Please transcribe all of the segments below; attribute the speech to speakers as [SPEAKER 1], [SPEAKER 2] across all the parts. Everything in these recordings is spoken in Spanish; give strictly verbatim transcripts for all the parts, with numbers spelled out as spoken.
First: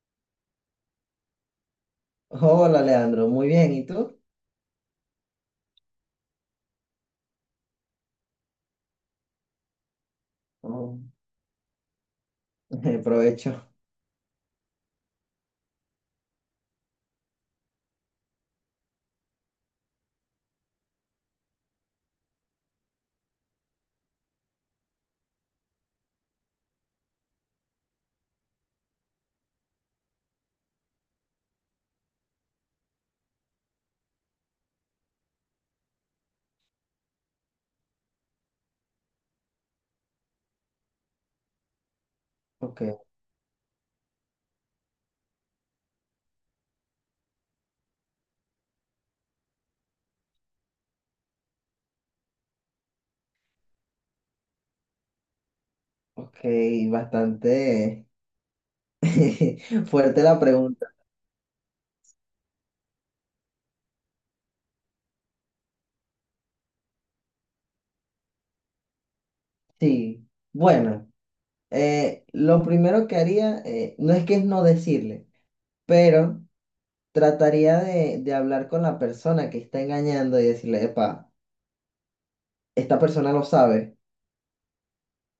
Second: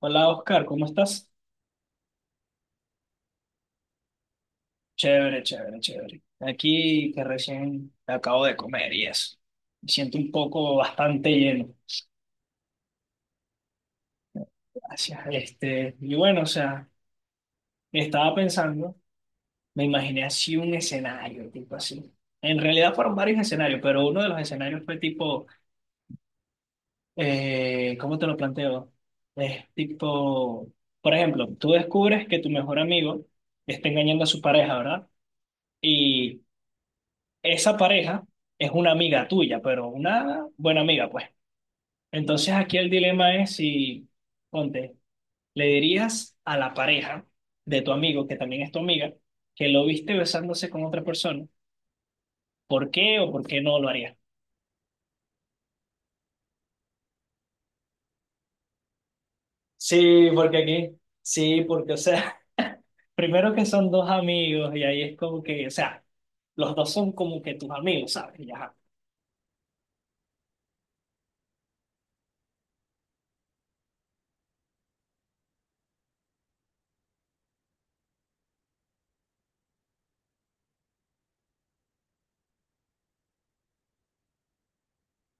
[SPEAKER 1] Hola Oscar, ¿cómo estás?
[SPEAKER 2] Hola Leandro, muy bien, ¿y tú?
[SPEAKER 1] Chévere, chévere, chévere. Aquí que recién acabo de comer y eso. Me siento un poco
[SPEAKER 2] Oh,
[SPEAKER 1] bastante lleno.
[SPEAKER 2] provecho.
[SPEAKER 1] Gracias. Este, y bueno, o sea, estaba pensando, me imaginé así un escenario, tipo así. En realidad fueron varios escenarios, pero uno de los escenarios fue tipo, eh, ¿cómo te lo planteo? Es tipo, por ejemplo, tú descubres que tu mejor amigo está engañando a su pareja, ¿verdad? Y esa pareja es una amiga tuya, pero una buena amiga, pues. Entonces aquí
[SPEAKER 2] Ok,
[SPEAKER 1] el dilema es si, ponte, le dirías a la pareja de tu amigo, que también es tu amiga, que lo viste besándose con otra persona. ¿Por qué o por qué no lo harías?
[SPEAKER 2] ok, bastante fuerte
[SPEAKER 1] Sí,
[SPEAKER 2] la
[SPEAKER 1] porque
[SPEAKER 2] pregunta.
[SPEAKER 1] aquí, sí, porque, o sea, primero que son dos amigos y ahí es como que, o sea, los dos son como que tus amigos, ¿sabes? Y ajá,
[SPEAKER 2] Sí, bueno, eh, lo primero que haría, eh, no es que es no decirle, pero trataría de, de hablar con la persona que está engañando y decirle, epa, esta persona lo sabe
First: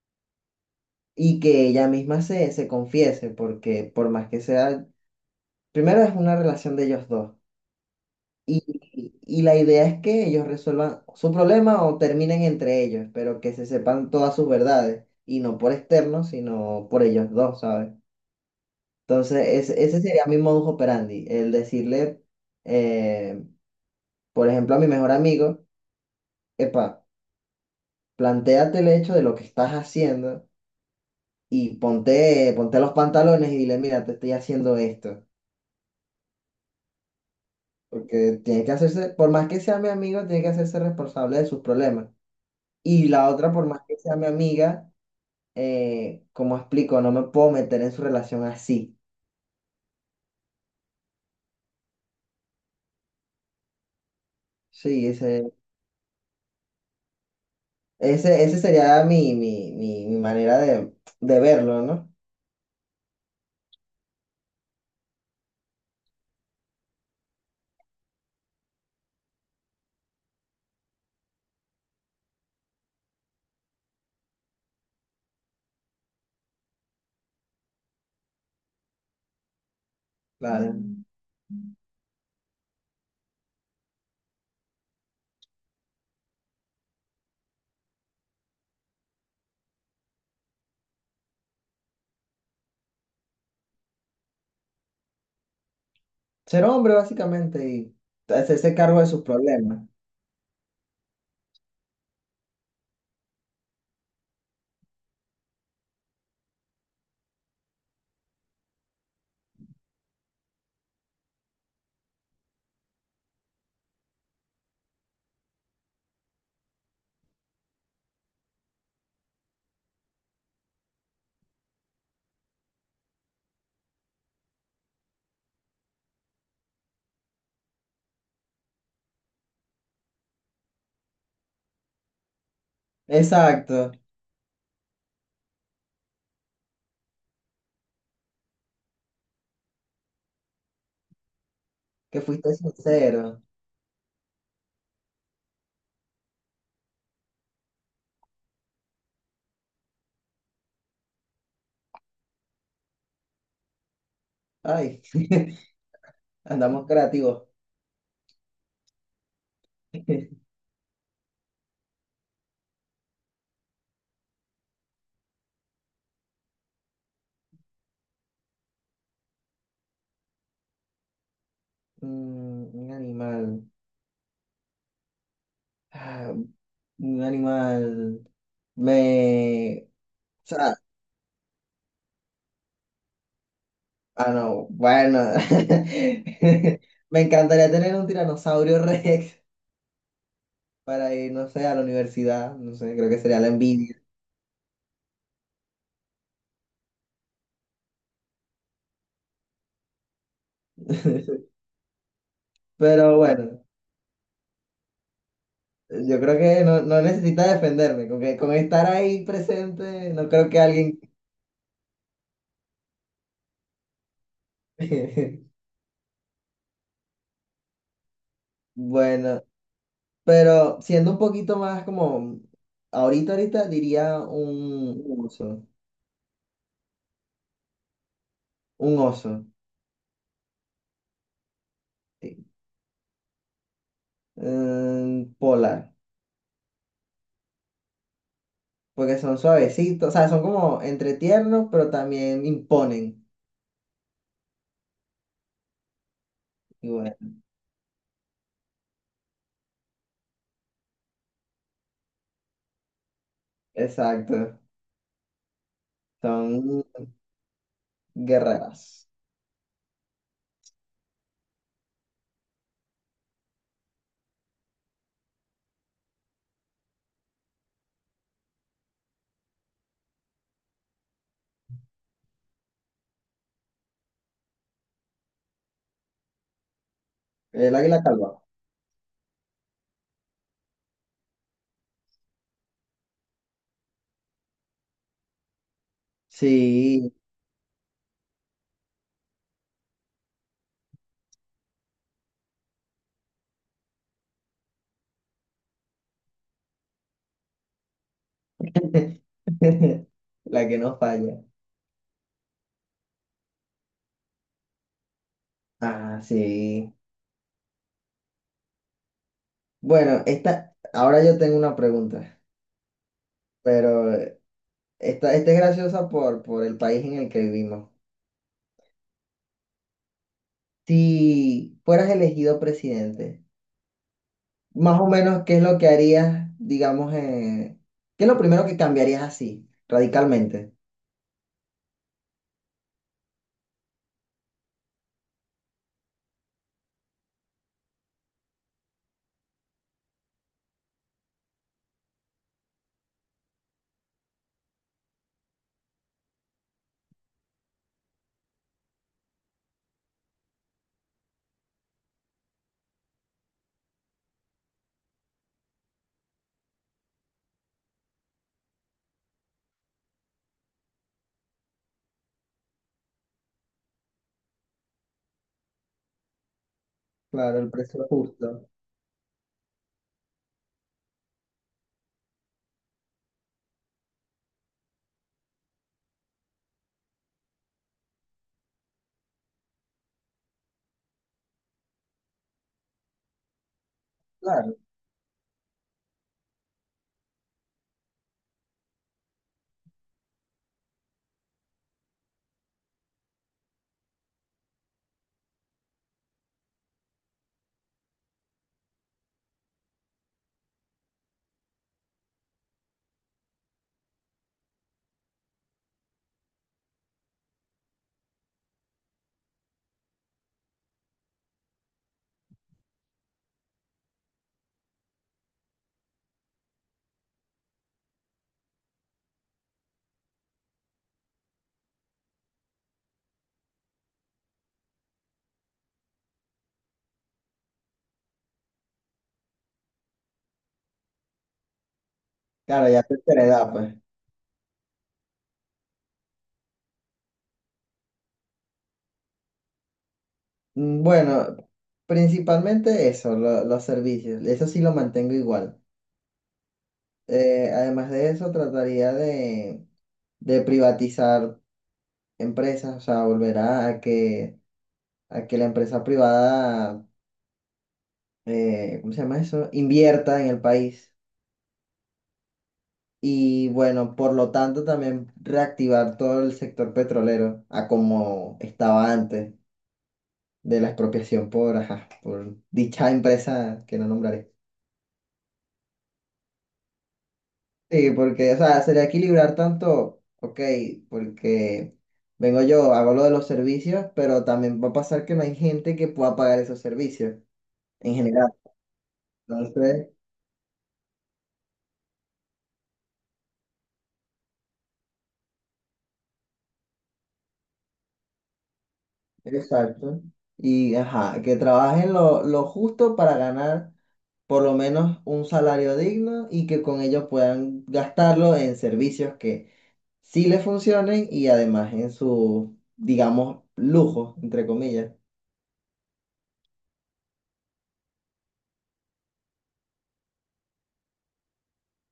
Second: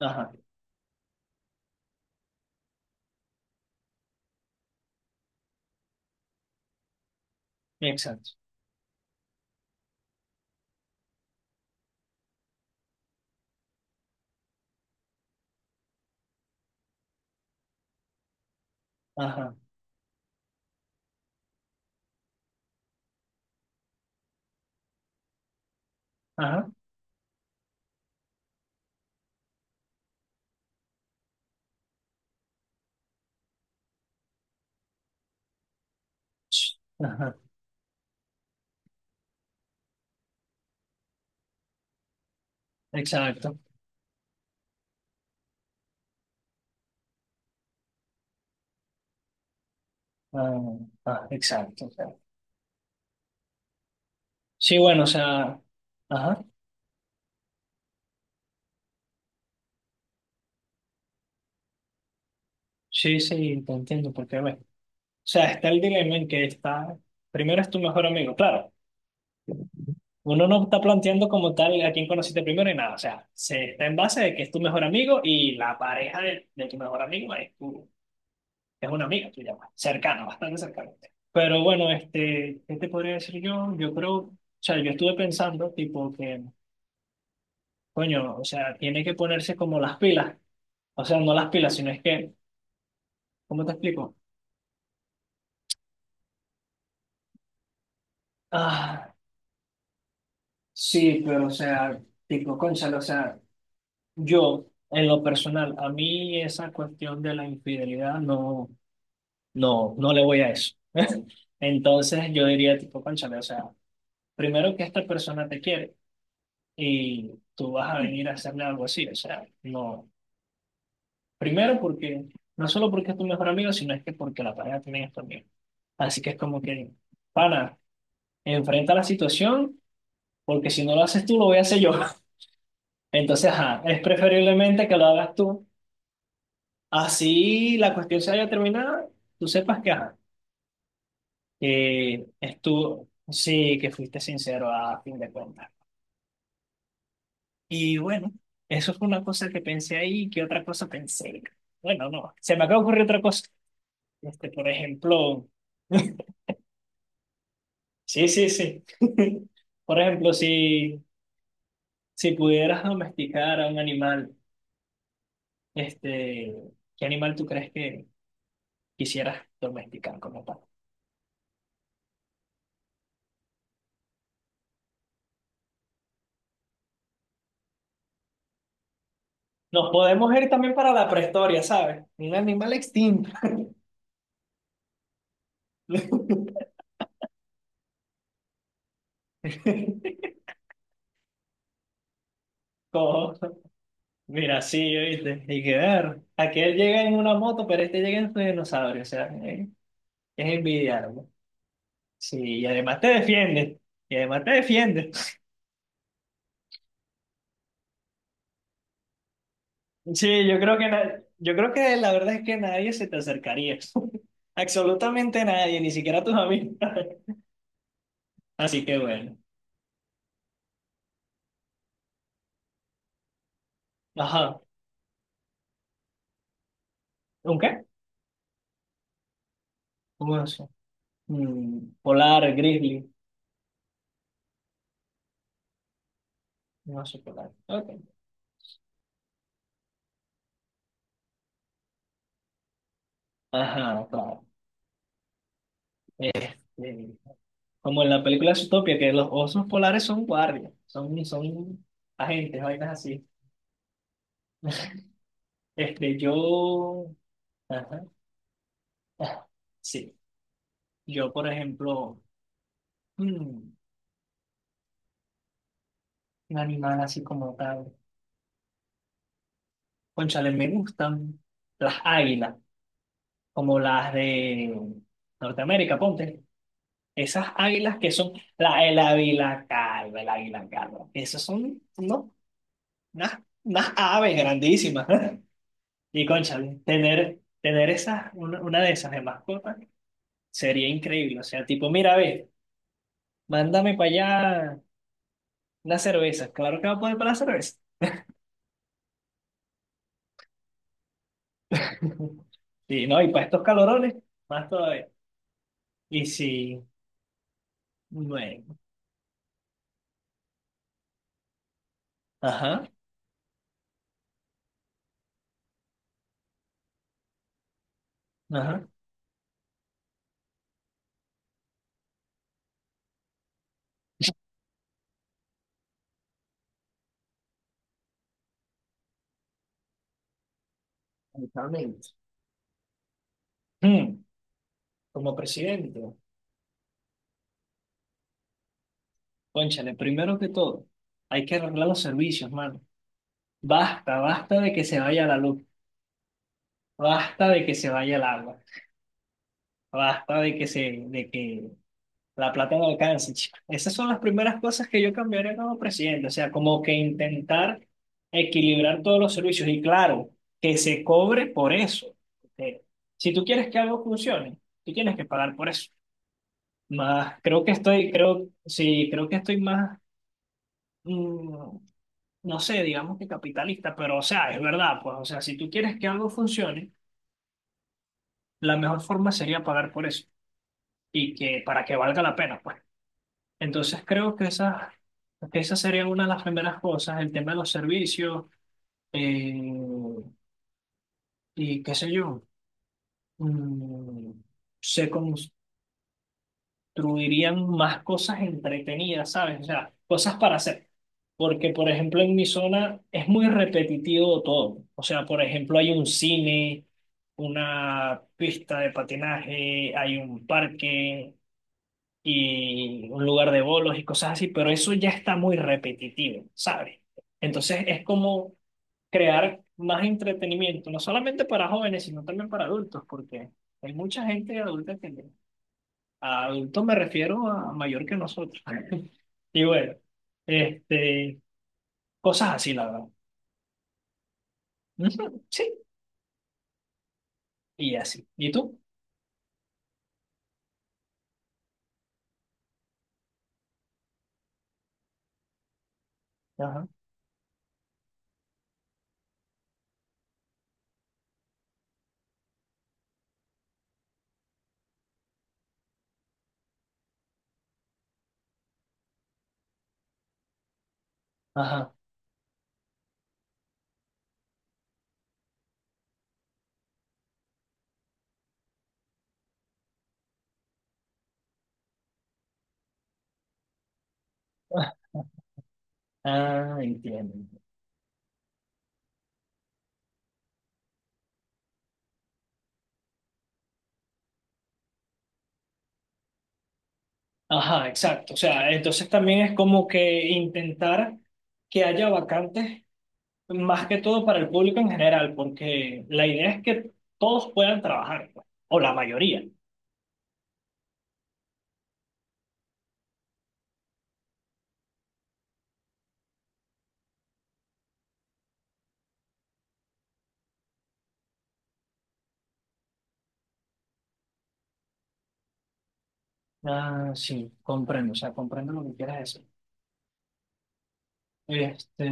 [SPEAKER 1] ajá,
[SPEAKER 2] y que ella misma se, se confiese, porque por más que sea, primero es una relación de ellos dos.
[SPEAKER 1] exacto.
[SPEAKER 2] Y, y la idea es que ellos resuelvan su problema o terminen entre ellos, pero que se sepan todas sus verdades, y no por externos, sino por ellos dos, ¿sabes? Entonces,
[SPEAKER 1] Ajá,
[SPEAKER 2] ese, ese sería mi modus operandi, el decirle, eh, por ejemplo, a mi mejor amigo,
[SPEAKER 1] ajá,
[SPEAKER 2] epa, plantéate el hecho de lo que estás haciendo y ponte, ponte los pantalones y dile, mira, te estoy haciendo esto,
[SPEAKER 1] ch- ajá,
[SPEAKER 2] porque tiene que hacerse, por más que sea mi amigo, tiene que hacerse responsable de sus problemas. Y la otra,
[SPEAKER 1] exacto.
[SPEAKER 2] por más que sea mi amiga, eh, como explico, no me puedo meter en su relación así.
[SPEAKER 1] Ah, ah, exacto, o sea. Sí, bueno, o
[SPEAKER 2] Sí, ese,
[SPEAKER 1] sea, ajá,
[SPEAKER 2] ese, ese sería mi, mi, mi, mi manera de, de verlo, ¿no?
[SPEAKER 1] sí, sí, te entiendo, porque, bueno, o sea, está el dilema en que está, primero es tu mejor amigo, claro, uno no está planteando como tal a quién conociste primero y nada, o sea, se está en base de que es tu mejor amigo y la pareja de, de tu mejor amigo es, tu, es una amiga tuya, pues, cercana, bastante
[SPEAKER 2] La de
[SPEAKER 1] cercana.
[SPEAKER 2] Mm.
[SPEAKER 1] Pero bueno, este, ¿qué te podría decir yo? Yo creo, o sea, yo estuve pensando, tipo, que, coño, o sea, tiene que ponerse como las pilas. O sea, no las pilas, sino es que ¿cómo te explico?
[SPEAKER 2] ser hombre, básicamente, y hacerse cargo de
[SPEAKER 1] Ah,
[SPEAKER 2] sus problemas.
[SPEAKER 1] sí, pero o sea, tipo, cónchale, o sea, yo, en lo personal, a mí esa cuestión de la infidelidad no, no, no le voy a eso. Entonces yo diría, tipo, cónchale, o sea, primero que esta persona te quiere y tú vas a venir a hacerle algo así, o sea, no. Primero porque, no solo porque es tu mejor amigo, sino es que porque la pareja también es tu amigo. Así que es como que, pana, enfrenta la situación, porque si no lo haces tú, lo voy a hacer yo. Entonces, ajá,
[SPEAKER 2] Exacto,
[SPEAKER 1] es preferiblemente que lo hagas tú. Así la cuestión se haya terminado, tú sepas que, ajá,
[SPEAKER 2] que
[SPEAKER 1] que
[SPEAKER 2] fuiste
[SPEAKER 1] es tú,
[SPEAKER 2] sincero.
[SPEAKER 1] sí, que fuiste sincero a fin de cuentas. Y bueno, eso fue una cosa que pensé ahí, ¿qué otra cosa pensé? Bueno, no, se me acaba de ocurrir otra cosa. Este, por
[SPEAKER 2] Ay,
[SPEAKER 1] ejemplo,
[SPEAKER 2] andamos creativos.
[SPEAKER 1] sí, sí, sí. Por ejemplo, si, si pudieras domesticar a un animal, este, ¿qué animal tú crees que quisieras domesticar como tal?
[SPEAKER 2] Mm, un animal. Ah, un animal. Me...
[SPEAKER 1] Nos podemos
[SPEAKER 2] o
[SPEAKER 1] ir también
[SPEAKER 2] sea,
[SPEAKER 1] para la prehistoria, ¿sabes? Un animal extinto.
[SPEAKER 2] ah, no, bueno. Me encantaría tener un tiranosaurio Rex para ir, no sé, a la universidad. No sé, creo que
[SPEAKER 1] Cojo.
[SPEAKER 2] sería la envidia.
[SPEAKER 1] Mira, sí, oíste. Hay que ver. Aquel llega en una moto, pero este llega en su dinosaurio. O sea, eh, es envidiable. Sí, y además te
[SPEAKER 2] Pero bueno,
[SPEAKER 1] defiende. Y además te defiende.
[SPEAKER 2] yo creo que no, no necesita defenderme. Con que, con estar ahí presente, no
[SPEAKER 1] Sí,
[SPEAKER 2] creo
[SPEAKER 1] yo
[SPEAKER 2] que
[SPEAKER 1] creo que
[SPEAKER 2] alguien.
[SPEAKER 1] na- yo creo que la verdad es que nadie se te acercaría. Absolutamente nadie, ni siquiera tus amigos. Así que bueno.
[SPEAKER 2] Bueno, pero siendo un poquito más como. Ahorita, ahorita diría
[SPEAKER 1] Ajá.
[SPEAKER 2] un, un oso.
[SPEAKER 1] ¿Un qué?
[SPEAKER 2] Un oso.
[SPEAKER 1] Un oso. Mm, polar,
[SPEAKER 2] Sí.
[SPEAKER 1] grizzly.
[SPEAKER 2] Mm, polar.
[SPEAKER 1] Un oso polar. Ok.
[SPEAKER 2] Porque son suavecitos, o sea, son como entre tiernos, pero también imponen.
[SPEAKER 1] Ajá, claro.
[SPEAKER 2] Y bueno,
[SPEAKER 1] Este, Como en la película Zootopia, que los osos polares son guardias, son, son agentes, vainas así.
[SPEAKER 2] exacto,
[SPEAKER 1] Este,
[SPEAKER 2] son
[SPEAKER 1] yo, ajá,
[SPEAKER 2] guerreras.
[SPEAKER 1] ah, sí, yo por ejemplo, mm, un animal así como tal, cónchale, me gustan las águilas, como las de Norteamérica, ponte, esas
[SPEAKER 2] El
[SPEAKER 1] águilas
[SPEAKER 2] águila
[SPEAKER 1] que son,
[SPEAKER 2] calva.
[SPEAKER 1] la, el águila calva, el águila calva, esas son, no, unas, unas aves grandísimas, y cónchale,
[SPEAKER 2] Sí,
[SPEAKER 1] tener, tener esas, una, una de esas de mascotas sería increíble. O sea, tipo, mira, ve, mándame para allá una cerveza. Claro que va a poder para la cerveza.
[SPEAKER 2] la que no falla.
[SPEAKER 1] Sí, no, y para estos calorones, más todavía.
[SPEAKER 2] Ah,
[SPEAKER 1] Y si,
[SPEAKER 2] sí.
[SPEAKER 1] bueno,
[SPEAKER 2] Bueno, esta, ahora yo tengo una pregunta,
[SPEAKER 1] ajá,
[SPEAKER 2] pero esta, esta es graciosa por, por el país en el que vivimos.
[SPEAKER 1] ajá.
[SPEAKER 2] Si fueras elegido presidente, más o menos, ¿qué es lo que harías, digamos, eh, qué es lo primero que cambiarías así, radicalmente?
[SPEAKER 1] Exactamente. Mm, como presidente, cónchale, primero que todo, hay que arreglar los servicios, mano. Basta, basta de que se vaya la luz, basta de que se vaya el agua, basta de que se, de que la plata no alcanza, chico. Esas son las primeras cosas que yo cambiaría como presidente, o sea, como que intentar equilibrar todos los servicios y claro, que se cobre por eso. Eh, si tú quieres que algo funcione, tú tienes que pagar por eso. Más,
[SPEAKER 2] Claro,
[SPEAKER 1] creo
[SPEAKER 2] el
[SPEAKER 1] que
[SPEAKER 2] precio
[SPEAKER 1] estoy, creo,
[SPEAKER 2] justo.
[SPEAKER 1] sí, creo que estoy más, mm, no sé, digamos que capitalista, pero o sea, es verdad, pues, o sea, si tú quieres que algo funcione, la mejor forma sería pagar por eso y que para que valga la pena, pues. Entonces creo que
[SPEAKER 2] Claro,
[SPEAKER 1] esas, que esas serían una de las primeras cosas, el tema de los servicios eh, y qué sé yo, mm, se construirían más cosas entretenidas, ¿sabes? O sea, cosas para hacer. Porque, por ejemplo, en mi zona es muy repetitivo todo. O sea, por ejemplo, hay un cine, una pista de patinaje, hay un parque, y un lugar de bolos y cosas así, pero eso ya está muy repetitivo, ¿sabes? Entonces es como crear más entretenimiento, no solamente para jóvenes, sino también para adultos, porque hay mucha gente adulta que... A adultos me refiero a mayor que nosotros. Y bueno, este, cosas así, la
[SPEAKER 2] claro, ya
[SPEAKER 1] verdad.
[SPEAKER 2] tercera edad, pues.
[SPEAKER 1] Ujú, sí, y así. ¿Y tú?
[SPEAKER 2] Mm, bueno, principalmente eso, lo- los servicios. Eso sí lo mantengo igual.
[SPEAKER 1] Ajá,
[SPEAKER 2] Eh, además de eso, trataría de, de privatizar empresas, o sea, volver a, a que, a que la empresa privada, eh, ¿cómo se llama eso? Invierta en el país.
[SPEAKER 1] ajá.
[SPEAKER 2] Y bueno, por lo tanto, también reactivar todo el sector petrolero a como estaba antes de la expropiación por, ajá, por dicha empresa que no nombraré.
[SPEAKER 1] Ah, entiendo.
[SPEAKER 2] Sí, porque, o sea, sería equilibrar tanto, ok, porque vengo yo, hago lo de los servicios, pero también va a pasar que no hay gente que pueda pagar esos servicios
[SPEAKER 1] Ajá,
[SPEAKER 2] en
[SPEAKER 1] exacto. O
[SPEAKER 2] general.
[SPEAKER 1] sea, entonces también es como
[SPEAKER 2] Entonces,
[SPEAKER 1] que intentar que haya vacantes, más que todo para el público en general, porque la idea es que todos puedan trabajar, pues, o la mayoría.
[SPEAKER 2] exacto. Y, ajá, que trabajen lo, lo justo para ganar por lo menos un salario digno y que con ellos puedan gastarlo en servicios que sí le funcionen y además en su, digamos, lujo, entre comillas.
[SPEAKER 1] Ah, sí, comprendo, o sea, comprendo lo que quieras decir. Este,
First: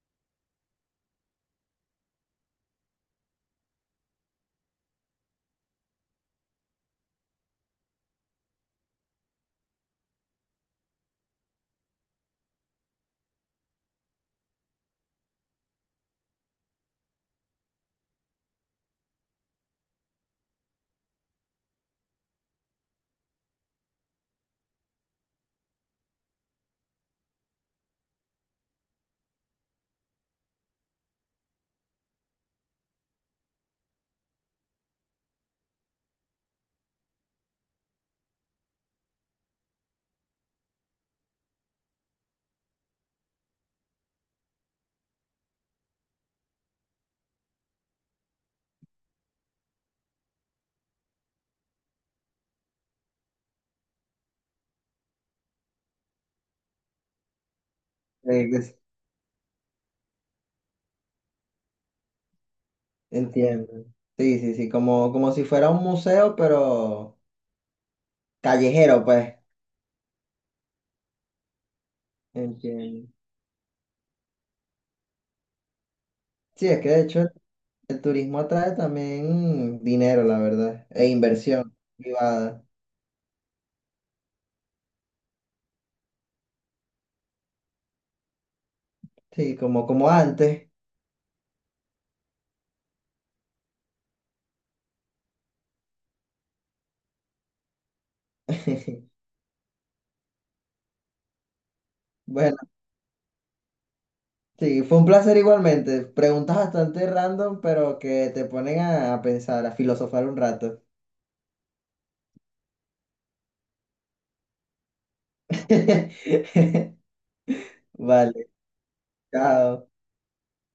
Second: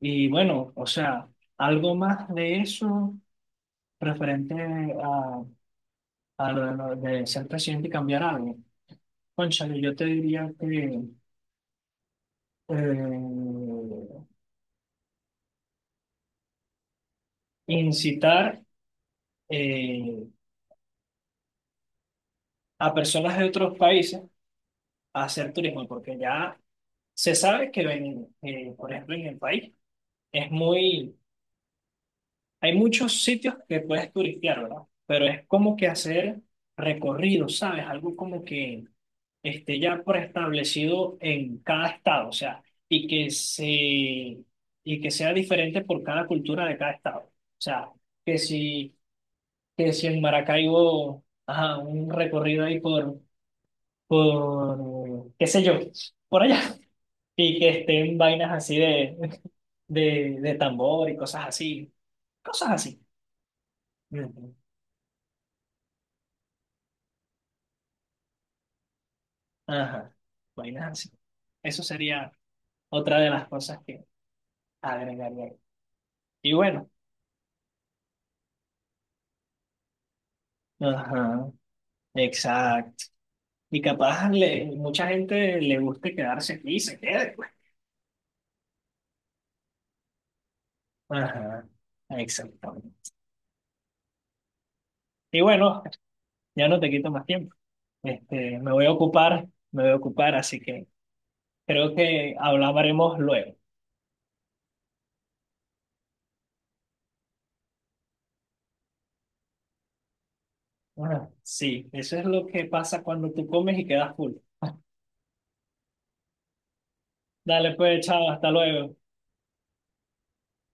[SPEAKER 1] y bueno, o sea, algo más de eso referente a, a lo de, lo de ser presidente y cambiar algo. Cónchale, yo te diría que eh, incitar eh, a personas de otros países a hacer turismo, porque ya se sabe que, en, eh, por ejemplo, en el país es muy, hay muchos sitios que puedes turistear, ¿verdad? Pero es como que hacer recorridos, ¿sabes? Algo como que esté ya preestablecido en cada estado, o sea, y que se, y que sea diferente por cada cultura de cada estado. O sea, que si, que si en Maracaibo, ajá, un recorrido ahí por por, qué sé yo, por allá, y que estén
[SPEAKER 2] Eh,
[SPEAKER 1] vainas
[SPEAKER 2] que
[SPEAKER 1] así de, de, de tambor y cosas así, cosas así.
[SPEAKER 2] entiendo. Sí,
[SPEAKER 1] Ujú.
[SPEAKER 2] sí, sí, como, como si fuera un museo, pero callejero, pues.
[SPEAKER 1] Ajá, vainas así. Eso sería
[SPEAKER 2] Entiendo.
[SPEAKER 1] otra de las cosas que agregaría. Y
[SPEAKER 2] Sí, es
[SPEAKER 1] bueno,
[SPEAKER 2] que de hecho el, el turismo atrae también mm, dinero, la verdad, e
[SPEAKER 1] ajá,
[SPEAKER 2] inversión privada.
[SPEAKER 1] exacto. Y capaz le, mucha gente le guste quedarse aquí y se quede, pues.
[SPEAKER 2] Sí, como, como antes.
[SPEAKER 1] Ajá, exactamente. Y bueno, ya no te quito más tiempo. Este, me voy a ocupar, me voy a ocupar, así que creo que
[SPEAKER 2] Bueno,
[SPEAKER 1] hablaremos luego.
[SPEAKER 2] sí, fue un placer igualmente. Preguntas bastante random, pero que te ponen a, a pensar, a filosofar un rato.
[SPEAKER 1] Ajá. Sí, eso es lo que pasa cuando tú comes y quedas full. Dale pues, chao,
[SPEAKER 2] Vale.
[SPEAKER 1] hasta luego.
[SPEAKER 2] cada